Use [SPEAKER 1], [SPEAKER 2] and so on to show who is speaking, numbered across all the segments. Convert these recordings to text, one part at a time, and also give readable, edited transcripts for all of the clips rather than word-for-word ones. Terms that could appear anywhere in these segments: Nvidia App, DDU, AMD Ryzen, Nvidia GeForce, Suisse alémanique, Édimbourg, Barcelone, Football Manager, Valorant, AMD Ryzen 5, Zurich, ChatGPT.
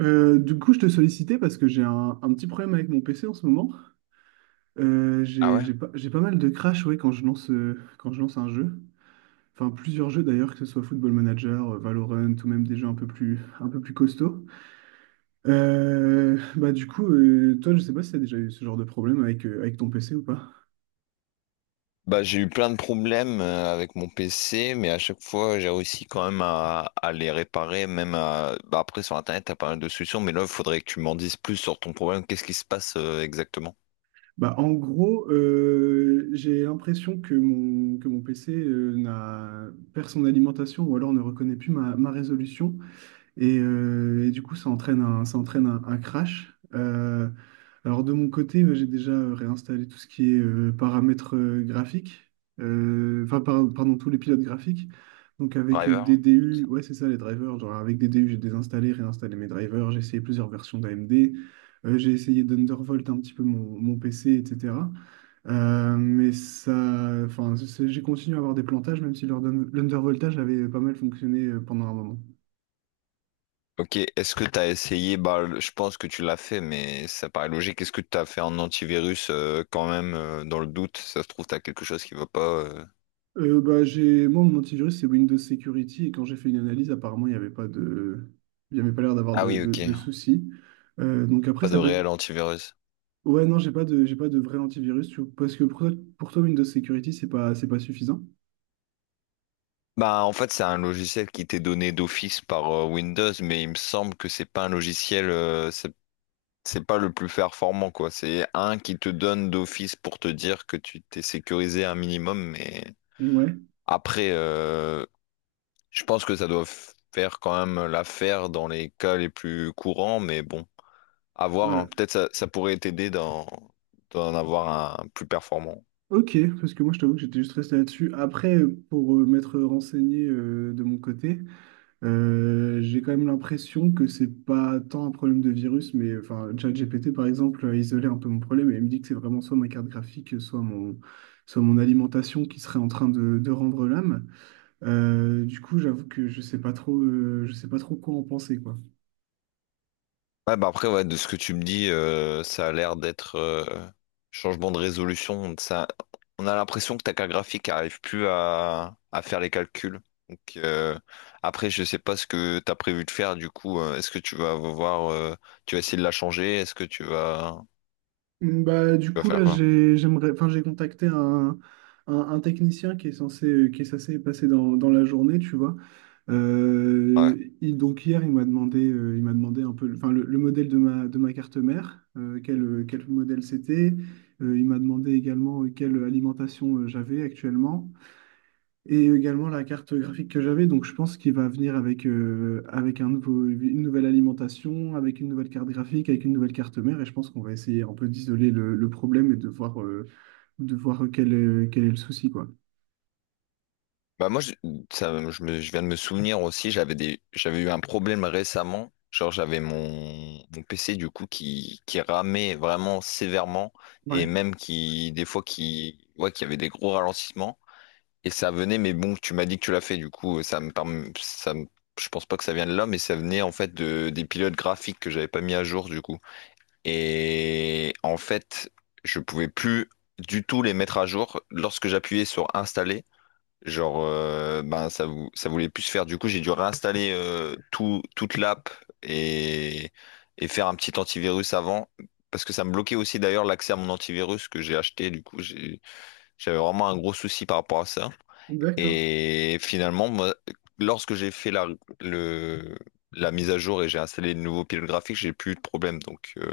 [SPEAKER 1] Du coup, je te sollicitais parce que j'ai un petit problème avec mon PC en ce moment.
[SPEAKER 2] Ah ouais?
[SPEAKER 1] J'ai pas mal de crash, ouais, quand je lance un jeu. Enfin, plusieurs jeux d'ailleurs, que ce soit Football Manager, Valorant ou même des jeux un peu plus costauds. Du coup, toi, je sais pas si tu as déjà eu ce genre de problème avec, avec ton PC ou pas.
[SPEAKER 2] Bah, j'ai eu plein de problèmes avec mon PC, mais à chaque fois, j'ai réussi quand même à les réparer, même à... bah, après, sur Internet, t'as pas mal de solutions, mais là, il faudrait que tu m'en dises plus sur ton problème. Qu'est-ce qui se passe exactement?
[SPEAKER 1] En gros, j'ai l'impression que mon PC n'a, perd son alimentation ou alors ne reconnaît plus ma résolution. Et du coup, ça entraîne un crash. Alors de mon côté, j'ai déjà réinstallé tout ce qui est paramètres graphiques. Pardon, tous les pilotes graphiques. Donc avec
[SPEAKER 2] Driver, tout
[SPEAKER 1] DDU,
[SPEAKER 2] ça.
[SPEAKER 1] ouais c'est ça, les drivers. Genre, avec DDU, j'ai désinstallé, réinstallé mes drivers, j'ai essayé plusieurs versions d'AMD. J'ai essayé d'Undervolt un petit peu mon PC, etc. Mais j'ai continué à avoir des plantages, même si l'Undervoltage avait pas mal fonctionné pendant un moment.
[SPEAKER 2] Ok, est-ce que t'as essayé, bah, je pense que tu l'as fait, mais ça paraît logique. Est-ce que t'as fait un antivirus quand même, dans le doute? Ça se trouve, t'as quelque chose qui va pas...
[SPEAKER 1] J'ai... Moi, mon antivirus, c'est Windows Security. Et quand j'ai fait une analyse, apparemment, il n'y avait pas de... il n'y avait pas l'air d'avoir
[SPEAKER 2] Ah
[SPEAKER 1] de,
[SPEAKER 2] oui,
[SPEAKER 1] de,
[SPEAKER 2] ok.
[SPEAKER 1] de soucis. Donc après,
[SPEAKER 2] Pas de
[SPEAKER 1] ça peut
[SPEAKER 2] réel
[SPEAKER 1] être...
[SPEAKER 2] antivirus.
[SPEAKER 1] Ouais, non, j'ai pas de vrai antivirus, tu vois. Parce que pour toi, Windows Security, c'est pas suffisant.
[SPEAKER 2] Bah, en fait, c'est un logiciel qui t'est donné d'office par Windows, mais il me semble que c'est pas un logiciel, c'est pas le plus performant, quoi. C'est un qui te donne d'office pour te dire que tu t'es sécurisé un minimum, mais
[SPEAKER 1] Ouais,
[SPEAKER 2] après, je pense que ça doit faire quand même l'affaire dans les cas les plus courants, mais bon, à voir, hein.
[SPEAKER 1] ouais.
[SPEAKER 2] Peut-être ça pourrait t'aider dans, d'en avoir un plus performant.
[SPEAKER 1] Ok, parce que moi, je t'avoue que j'étais juste resté là-dessus. Après, pour m'être renseigné de mon côté, j'ai quand même l'impression que c'est pas tant un problème de virus. Mais enfin, ChatGPT par exemple a isolé un peu mon problème et il me dit que c'est vraiment soit ma carte graphique, soit mon alimentation qui serait en train de rendre l'âme. Du coup, j'avoue que je sais pas trop, je sais pas trop quoi en penser, quoi.
[SPEAKER 2] Ouais, bah après, ouais, de ce que tu me dis, ça a l'air d'être changement de résolution. Ça, on a l'impression que ta carte graphique n'arrive plus à faire les calculs. Donc, après, je sais pas ce que tu as prévu de faire. Du coup, est-ce que tu vas voir, tu vas essayer de la changer? Est-ce que
[SPEAKER 1] Mm. Du
[SPEAKER 2] tu vas
[SPEAKER 1] coup,
[SPEAKER 2] faire
[SPEAKER 1] là,
[SPEAKER 2] quoi?
[SPEAKER 1] j'aimerais, enfin, j'ai contacté un technicien qui est censé passer dans la journée, tu vois.
[SPEAKER 2] Ouais.
[SPEAKER 1] Donc hier, il m'a demandé un peu, enfin, le modèle de de ma carte mère, quel modèle c'était. Il m'a demandé également quelle alimentation j'avais actuellement. Et également la carte graphique que j'avais. Donc je pense qu'il va venir avec, une nouvelle alimentation, avec une nouvelle carte graphique, avec une nouvelle carte mère, et je pense qu'on va essayer un peu d'isoler le problème et de voir quel est le souci, quoi.
[SPEAKER 2] Bah moi, ça, je viens de me souvenir aussi, j'avais eu un problème récemment. Genre, mon PC du coup qui ramait vraiment sévèrement et
[SPEAKER 1] Ouais,
[SPEAKER 2] même qui, des fois, qui, ouais, qui avait des gros ralentissements. Et ça venait, mais bon, tu m'as dit que tu l'as fait, du coup, ça me, perm- ça me- je pense pas que ça vient de là, mais ça venait en fait de, des pilotes graphiques que j'avais pas mis à jour du coup. Et en fait, je pouvais plus du tout les mettre à jour lorsque j'appuyais sur installer. Genre, ben, ça voulait plus se faire. Du coup, j'ai dû réinstaller toute l'app et, et faire un petit antivirus avant. Parce que ça me bloquait aussi d'ailleurs l'accès à mon antivirus que j'ai acheté. J'avais vraiment un gros souci par rapport à ça.
[SPEAKER 1] d'accord.
[SPEAKER 2] Et finalement, moi, lorsque j'ai fait le, la mise à jour et j'ai installé le nouveau pilote graphique, j'ai plus eu de problème. Donc,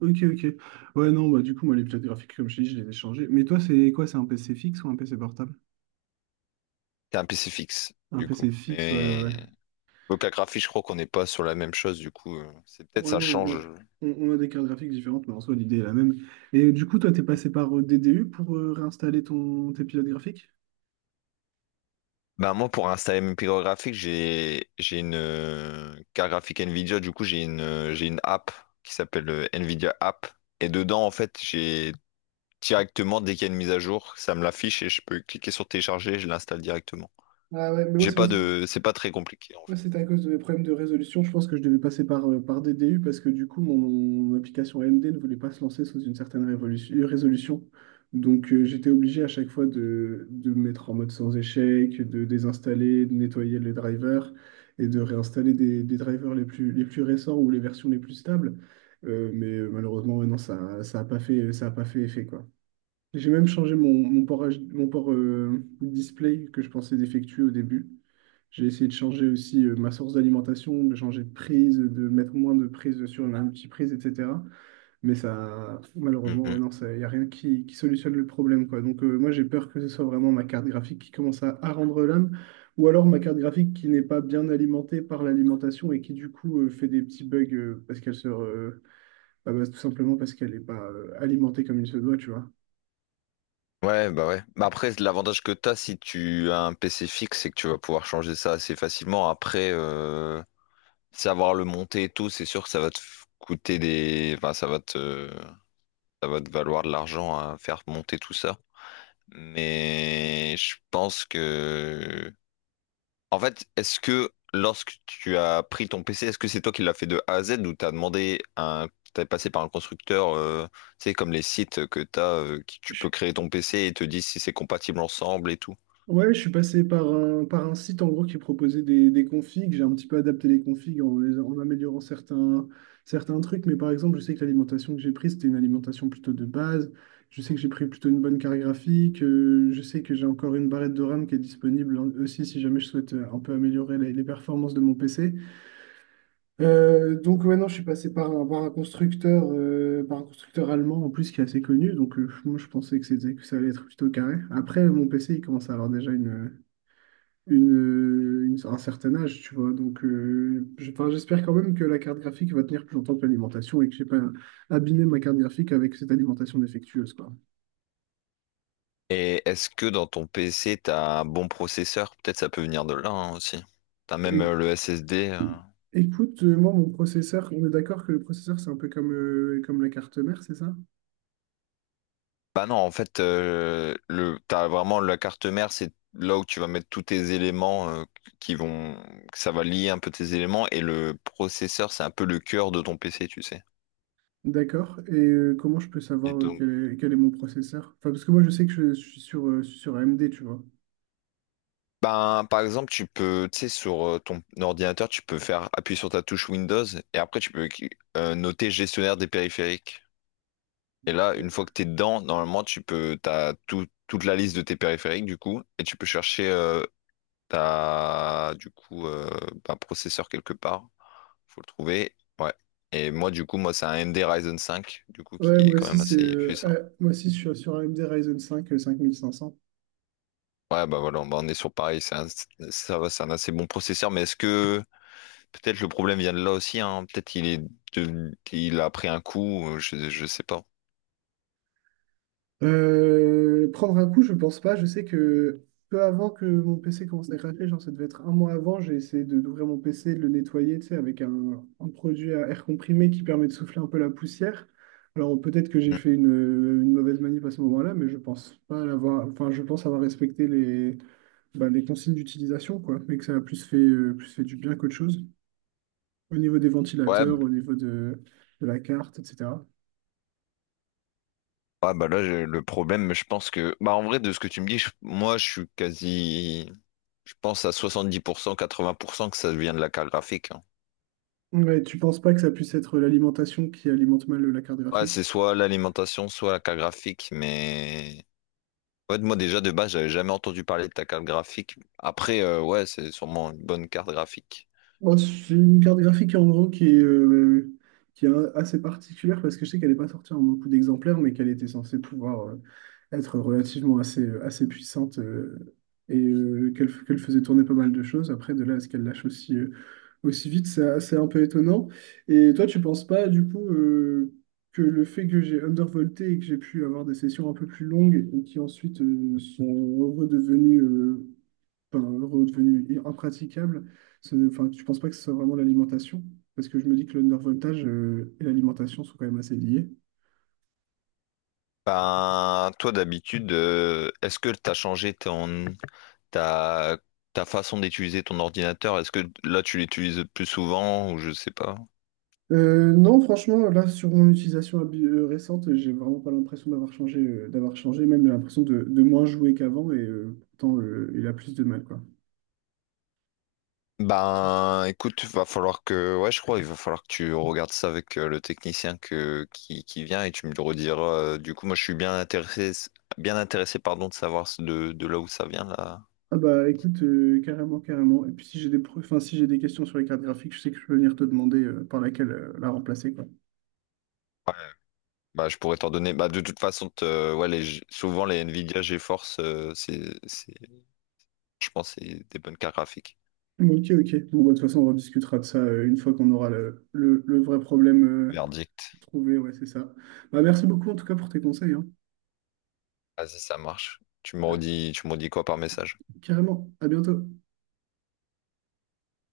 [SPEAKER 1] Ok, ok. Ouais, non, bah du coup, moi, les plaques graphiques, comme je t'ai dit, je les ai changées. Mais toi, c'est quoi? C'est un PC fixe ou un PC portable?
[SPEAKER 2] c'est un PC fixe,
[SPEAKER 1] Un
[SPEAKER 2] du coup.
[SPEAKER 1] PC fixe, ouais, ouais,
[SPEAKER 2] Mais.
[SPEAKER 1] ouais.
[SPEAKER 2] Donc la graphie, je crois qu'on n'est pas sur la même chose, du coup, c'est peut-être
[SPEAKER 1] Ouais,
[SPEAKER 2] ça
[SPEAKER 1] non,
[SPEAKER 2] change.
[SPEAKER 1] on a des cartes graphiques différentes, mais en soi, l'idée est la même. Et du coup, toi, t'es passé par DDU pour réinstaller tes pilotes graphiques?
[SPEAKER 2] Ben moi, pour installer mes picots graphiques, j'ai une carte graphique Nvidia. Du coup, j'ai une app qui s'appelle Nvidia App. Et dedans, en fait, j'ai directement dès qu'il y a une mise à jour, ça me l'affiche et je peux cliquer sur télécharger. Et je l'installe directement.
[SPEAKER 1] Ah, ouais,
[SPEAKER 2] J'ai pas de, c'est pas très compliqué en
[SPEAKER 1] moi,
[SPEAKER 2] fait.
[SPEAKER 1] c'était à cause de mes problèmes de résolution. Je pense que je devais passer par, par DDU parce que du coup, mon application AMD ne voulait pas se lancer sous une certaine résolution. Donc, j'étais obligé à chaque fois de me mettre en mode sans échec, de désinstaller, de nettoyer les drivers et de réinstaller des drivers les plus récents ou les versions les plus stables. Mais malheureusement, ouais, non, ça a pas fait effet, quoi. J'ai même changé mon port, display que je pensais défectueux au début. J'ai essayé de changer aussi ma source d'alimentation, de changer de prise, de mettre moins de prise sur une petite multiprise, etc. Mais ça, malheureusement, ouais,
[SPEAKER 2] Mhm.
[SPEAKER 1] non, il n'y a rien qui, qui solutionne le problème, quoi. Donc, moi, j'ai peur que ce soit vraiment ma carte graphique qui commence à rendre l'âme, ou alors ma carte graphique qui n'est pas bien alimentée par l'alimentation et qui, du coup, fait des petits bugs parce qu'elle se... bah, tout simplement parce qu'elle n'est pas alimentée comme il se doit, tu vois.
[SPEAKER 2] Ouais. Bah après, l'avantage que t'as si tu as un PC fixe, c'est que tu vas pouvoir changer ça assez facilement. Après, savoir le monter et tout, c'est sûr que ça va te coûter des, enfin, ça va te valoir de l'argent à faire monter tout ça. Mais je pense que... En fait, est-ce que lorsque tu as pris ton PC, est-ce que c'est toi qui l'as fait de A à Z ou t'as demandé un... T'es passé par un constructeur, tu sais, comme les sites que t'as, qui tu peux créer ton PC et te disent si c'est compatible ensemble et tout.
[SPEAKER 1] Ouais, je suis passé par par un site en gros qui proposait des configs. J'ai un petit peu adapté les configs en, en améliorant certains trucs. Mais par exemple, je sais que l'alimentation que j'ai prise, c'était une alimentation plutôt de base. Je sais que j'ai pris plutôt une bonne carte graphique. Je sais que j'ai encore une barrette de RAM qui est disponible aussi, si jamais je souhaite un peu améliorer les performances de mon PC. Donc ouais, non, je suis passé par par un constructeur allemand en plus qui est assez connu. Donc moi, je pensais que c'était, que ça allait être plutôt carré. Après, mon PC, il commence à avoir déjà un certain âge, tu vois. Donc, enfin, j'espère quand même que la carte graphique va tenir plus longtemps que l'alimentation et que j'ai pas abîmé ma carte graphique avec cette alimentation défectueuse, quoi.
[SPEAKER 2] Et est-ce que dans ton PC, t'as un bon processeur? Peut-être ça peut venir de là, hein, aussi. T'as même
[SPEAKER 1] Et,
[SPEAKER 2] le SSD.
[SPEAKER 1] écoute, moi, mon processeur, on est d'accord que le processeur, c'est un peu comme, comme la carte mère, c'est ça?
[SPEAKER 2] Bah non, en fait, t'as vraiment la carte mère, c'est là où tu vas mettre tous tes éléments qui vont, que ça va lier un peu tes éléments et le processeur, c'est un peu le cœur de ton PC, tu sais.
[SPEAKER 1] D'accord. Et comment je peux
[SPEAKER 2] Et
[SPEAKER 1] savoir
[SPEAKER 2] donc,
[SPEAKER 1] quel est mon processeur? Enfin, parce que moi, je sais que je suis sur, sur AMD, tu vois.
[SPEAKER 2] ben, par exemple, tu peux, tu sais, sur ton ordinateur, tu peux faire appuyer sur ta touche Windows et après tu peux noter gestionnaire des périphériques. Et là, une
[SPEAKER 1] Ouais,
[SPEAKER 2] fois que t'es dedans, normalement, t'as toute la liste de tes périphériques du coup et tu peux chercher ta, du coup, euh, ben, processeur quelque part. Faut le trouver. Ouais. Et moi, du coup, moi, c'est un AMD Ryzen 5, du coup, qui
[SPEAKER 1] ouais,
[SPEAKER 2] est
[SPEAKER 1] moi
[SPEAKER 2] quand
[SPEAKER 1] aussi,
[SPEAKER 2] même assez puissant.
[SPEAKER 1] moi aussi, je suis sur AMD Ryzen 5 5500.
[SPEAKER 2] Ouais, bah voilà, bah, on est sur pareil. Ça va, c'est un assez bon processeur, mais est-ce que peut-être le problème vient de là aussi, hein? Peut-être il a pris un coup, je sais pas.
[SPEAKER 1] Prendre un coup, je pense pas. Je sais que peu avant que mon PC commence à craquer, genre ça devait être un mois avant, j'ai essayé d'ouvrir mon PC, de le nettoyer, tu sais, avec un produit à air comprimé qui permet de souffler un peu la poussière. Alors peut-être que j'ai
[SPEAKER 2] Mm.
[SPEAKER 1] fait une mauvaise manip à ce moment-là, mais je pense pas l'avoir. Enfin, je pense avoir respecté les consignes d'utilisation, quoi, mais que ça a plus fait du bien qu'autre chose. Au niveau des
[SPEAKER 2] Ouais, b-
[SPEAKER 1] ventilateurs, au niveau de la carte, etc.
[SPEAKER 2] ouais, bah là, le problème, je pense que. Bah en vrai, de ce que tu me dis, moi, je suis quasi. Je pense à 70%, 80% que ça vient de la carte graphique, hein.
[SPEAKER 1] Mais tu penses pas que ça puisse être l'alimentation qui alimente mal la carte
[SPEAKER 2] Ouais, c'est
[SPEAKER 1] graphique?
[SPEAKER 2] soit l'alimentation, soit la carte graphique, mais. Ouais, moi déjà de base, j'avais jamais entendu parler de ta carte graphique. Après, ouais, c'est sûrement une bonne carte graphique.
[SPEAKER 1] Bon, c'est une carte graphique en gros qui est, qui est assez particulière parce que je sais qu'elle n'est pas sortie en beaucoup d'exemplaires, mais qu'elle était censée pouvoir être relativement assez, assez puissante et qu'elle faisait tourner pas mal de choses. Après, de là à ce qu'elle lâche aussi, aussi vite, c'est assez un peu étonnant. Et toi, tu penses pas du coup que le fait que j'ai undervolté et que j'ai pu avoir des sessions un peu plus longues et qui ensuite sont redevenues, enfin, redevenu impraticable. Enfin, tu ne penses pas que ce soit vraiment l'alimentation? Parce que je me dis que le undervoltage et l'alimentation sont quand même assez liés.
[SPEAKER 2] Ben, toi d'habitude, est-ce que t'as changé ton ta ta façon d'utiliser ton ordinateur? Est-ce que là tu l'utilises plus souvent ou je sais pas?
[SPEAKER 1] Non, franchement, là, sur mon utilisation récente, j'ai vraiment pas l'impression d'avoir changé, même j'ai l'impression de moins jouer qu'avant, et pourtant, il a plus de mal, quoi.
[SPEAKER 2] Ben, écoute, va falloir que, ouais, je crois, il va falloir que tu regardes ça avec le technicien que qui vient et tu me le rediras. Du coup, moi, je suis bien intéressé, pardon, de savoir de là où ça vient là.
[SPEAKER 1] Ah bah écoute, carrément, carrément. Et puis si j'ai des, enfin, si j'ai des questions sur les cartes graphiques, je sais que je peux venir te demander par laquelle la remplacer, quoi.
[SPEAKER 2] Bah, je pourrais t'en donner. Bah, de toute façon, ouais, les... souvent les Nvidia GeForce, c'est... je pense que c'est des bonnes cartes graphiques.
[SPEAKER 1] Bon, ok, ok. Bon, bah, de toute façon, on rediscutera de ça une fois qu'on aura le vrai problème
[SPEAKER 2] Verdict.
[SPEAKER 1] trouvé, ouais, c'est ça. Bah, merci beaucoup en tout cas pour tes conseils, hein.
[SPEAKER 2] Vas-y, ça marche.
[SPEAKER 1] Ah,
[SPEAKER 2] Tu me redis quoi par message?
[SPEAKER 1] carrément, à bientôt.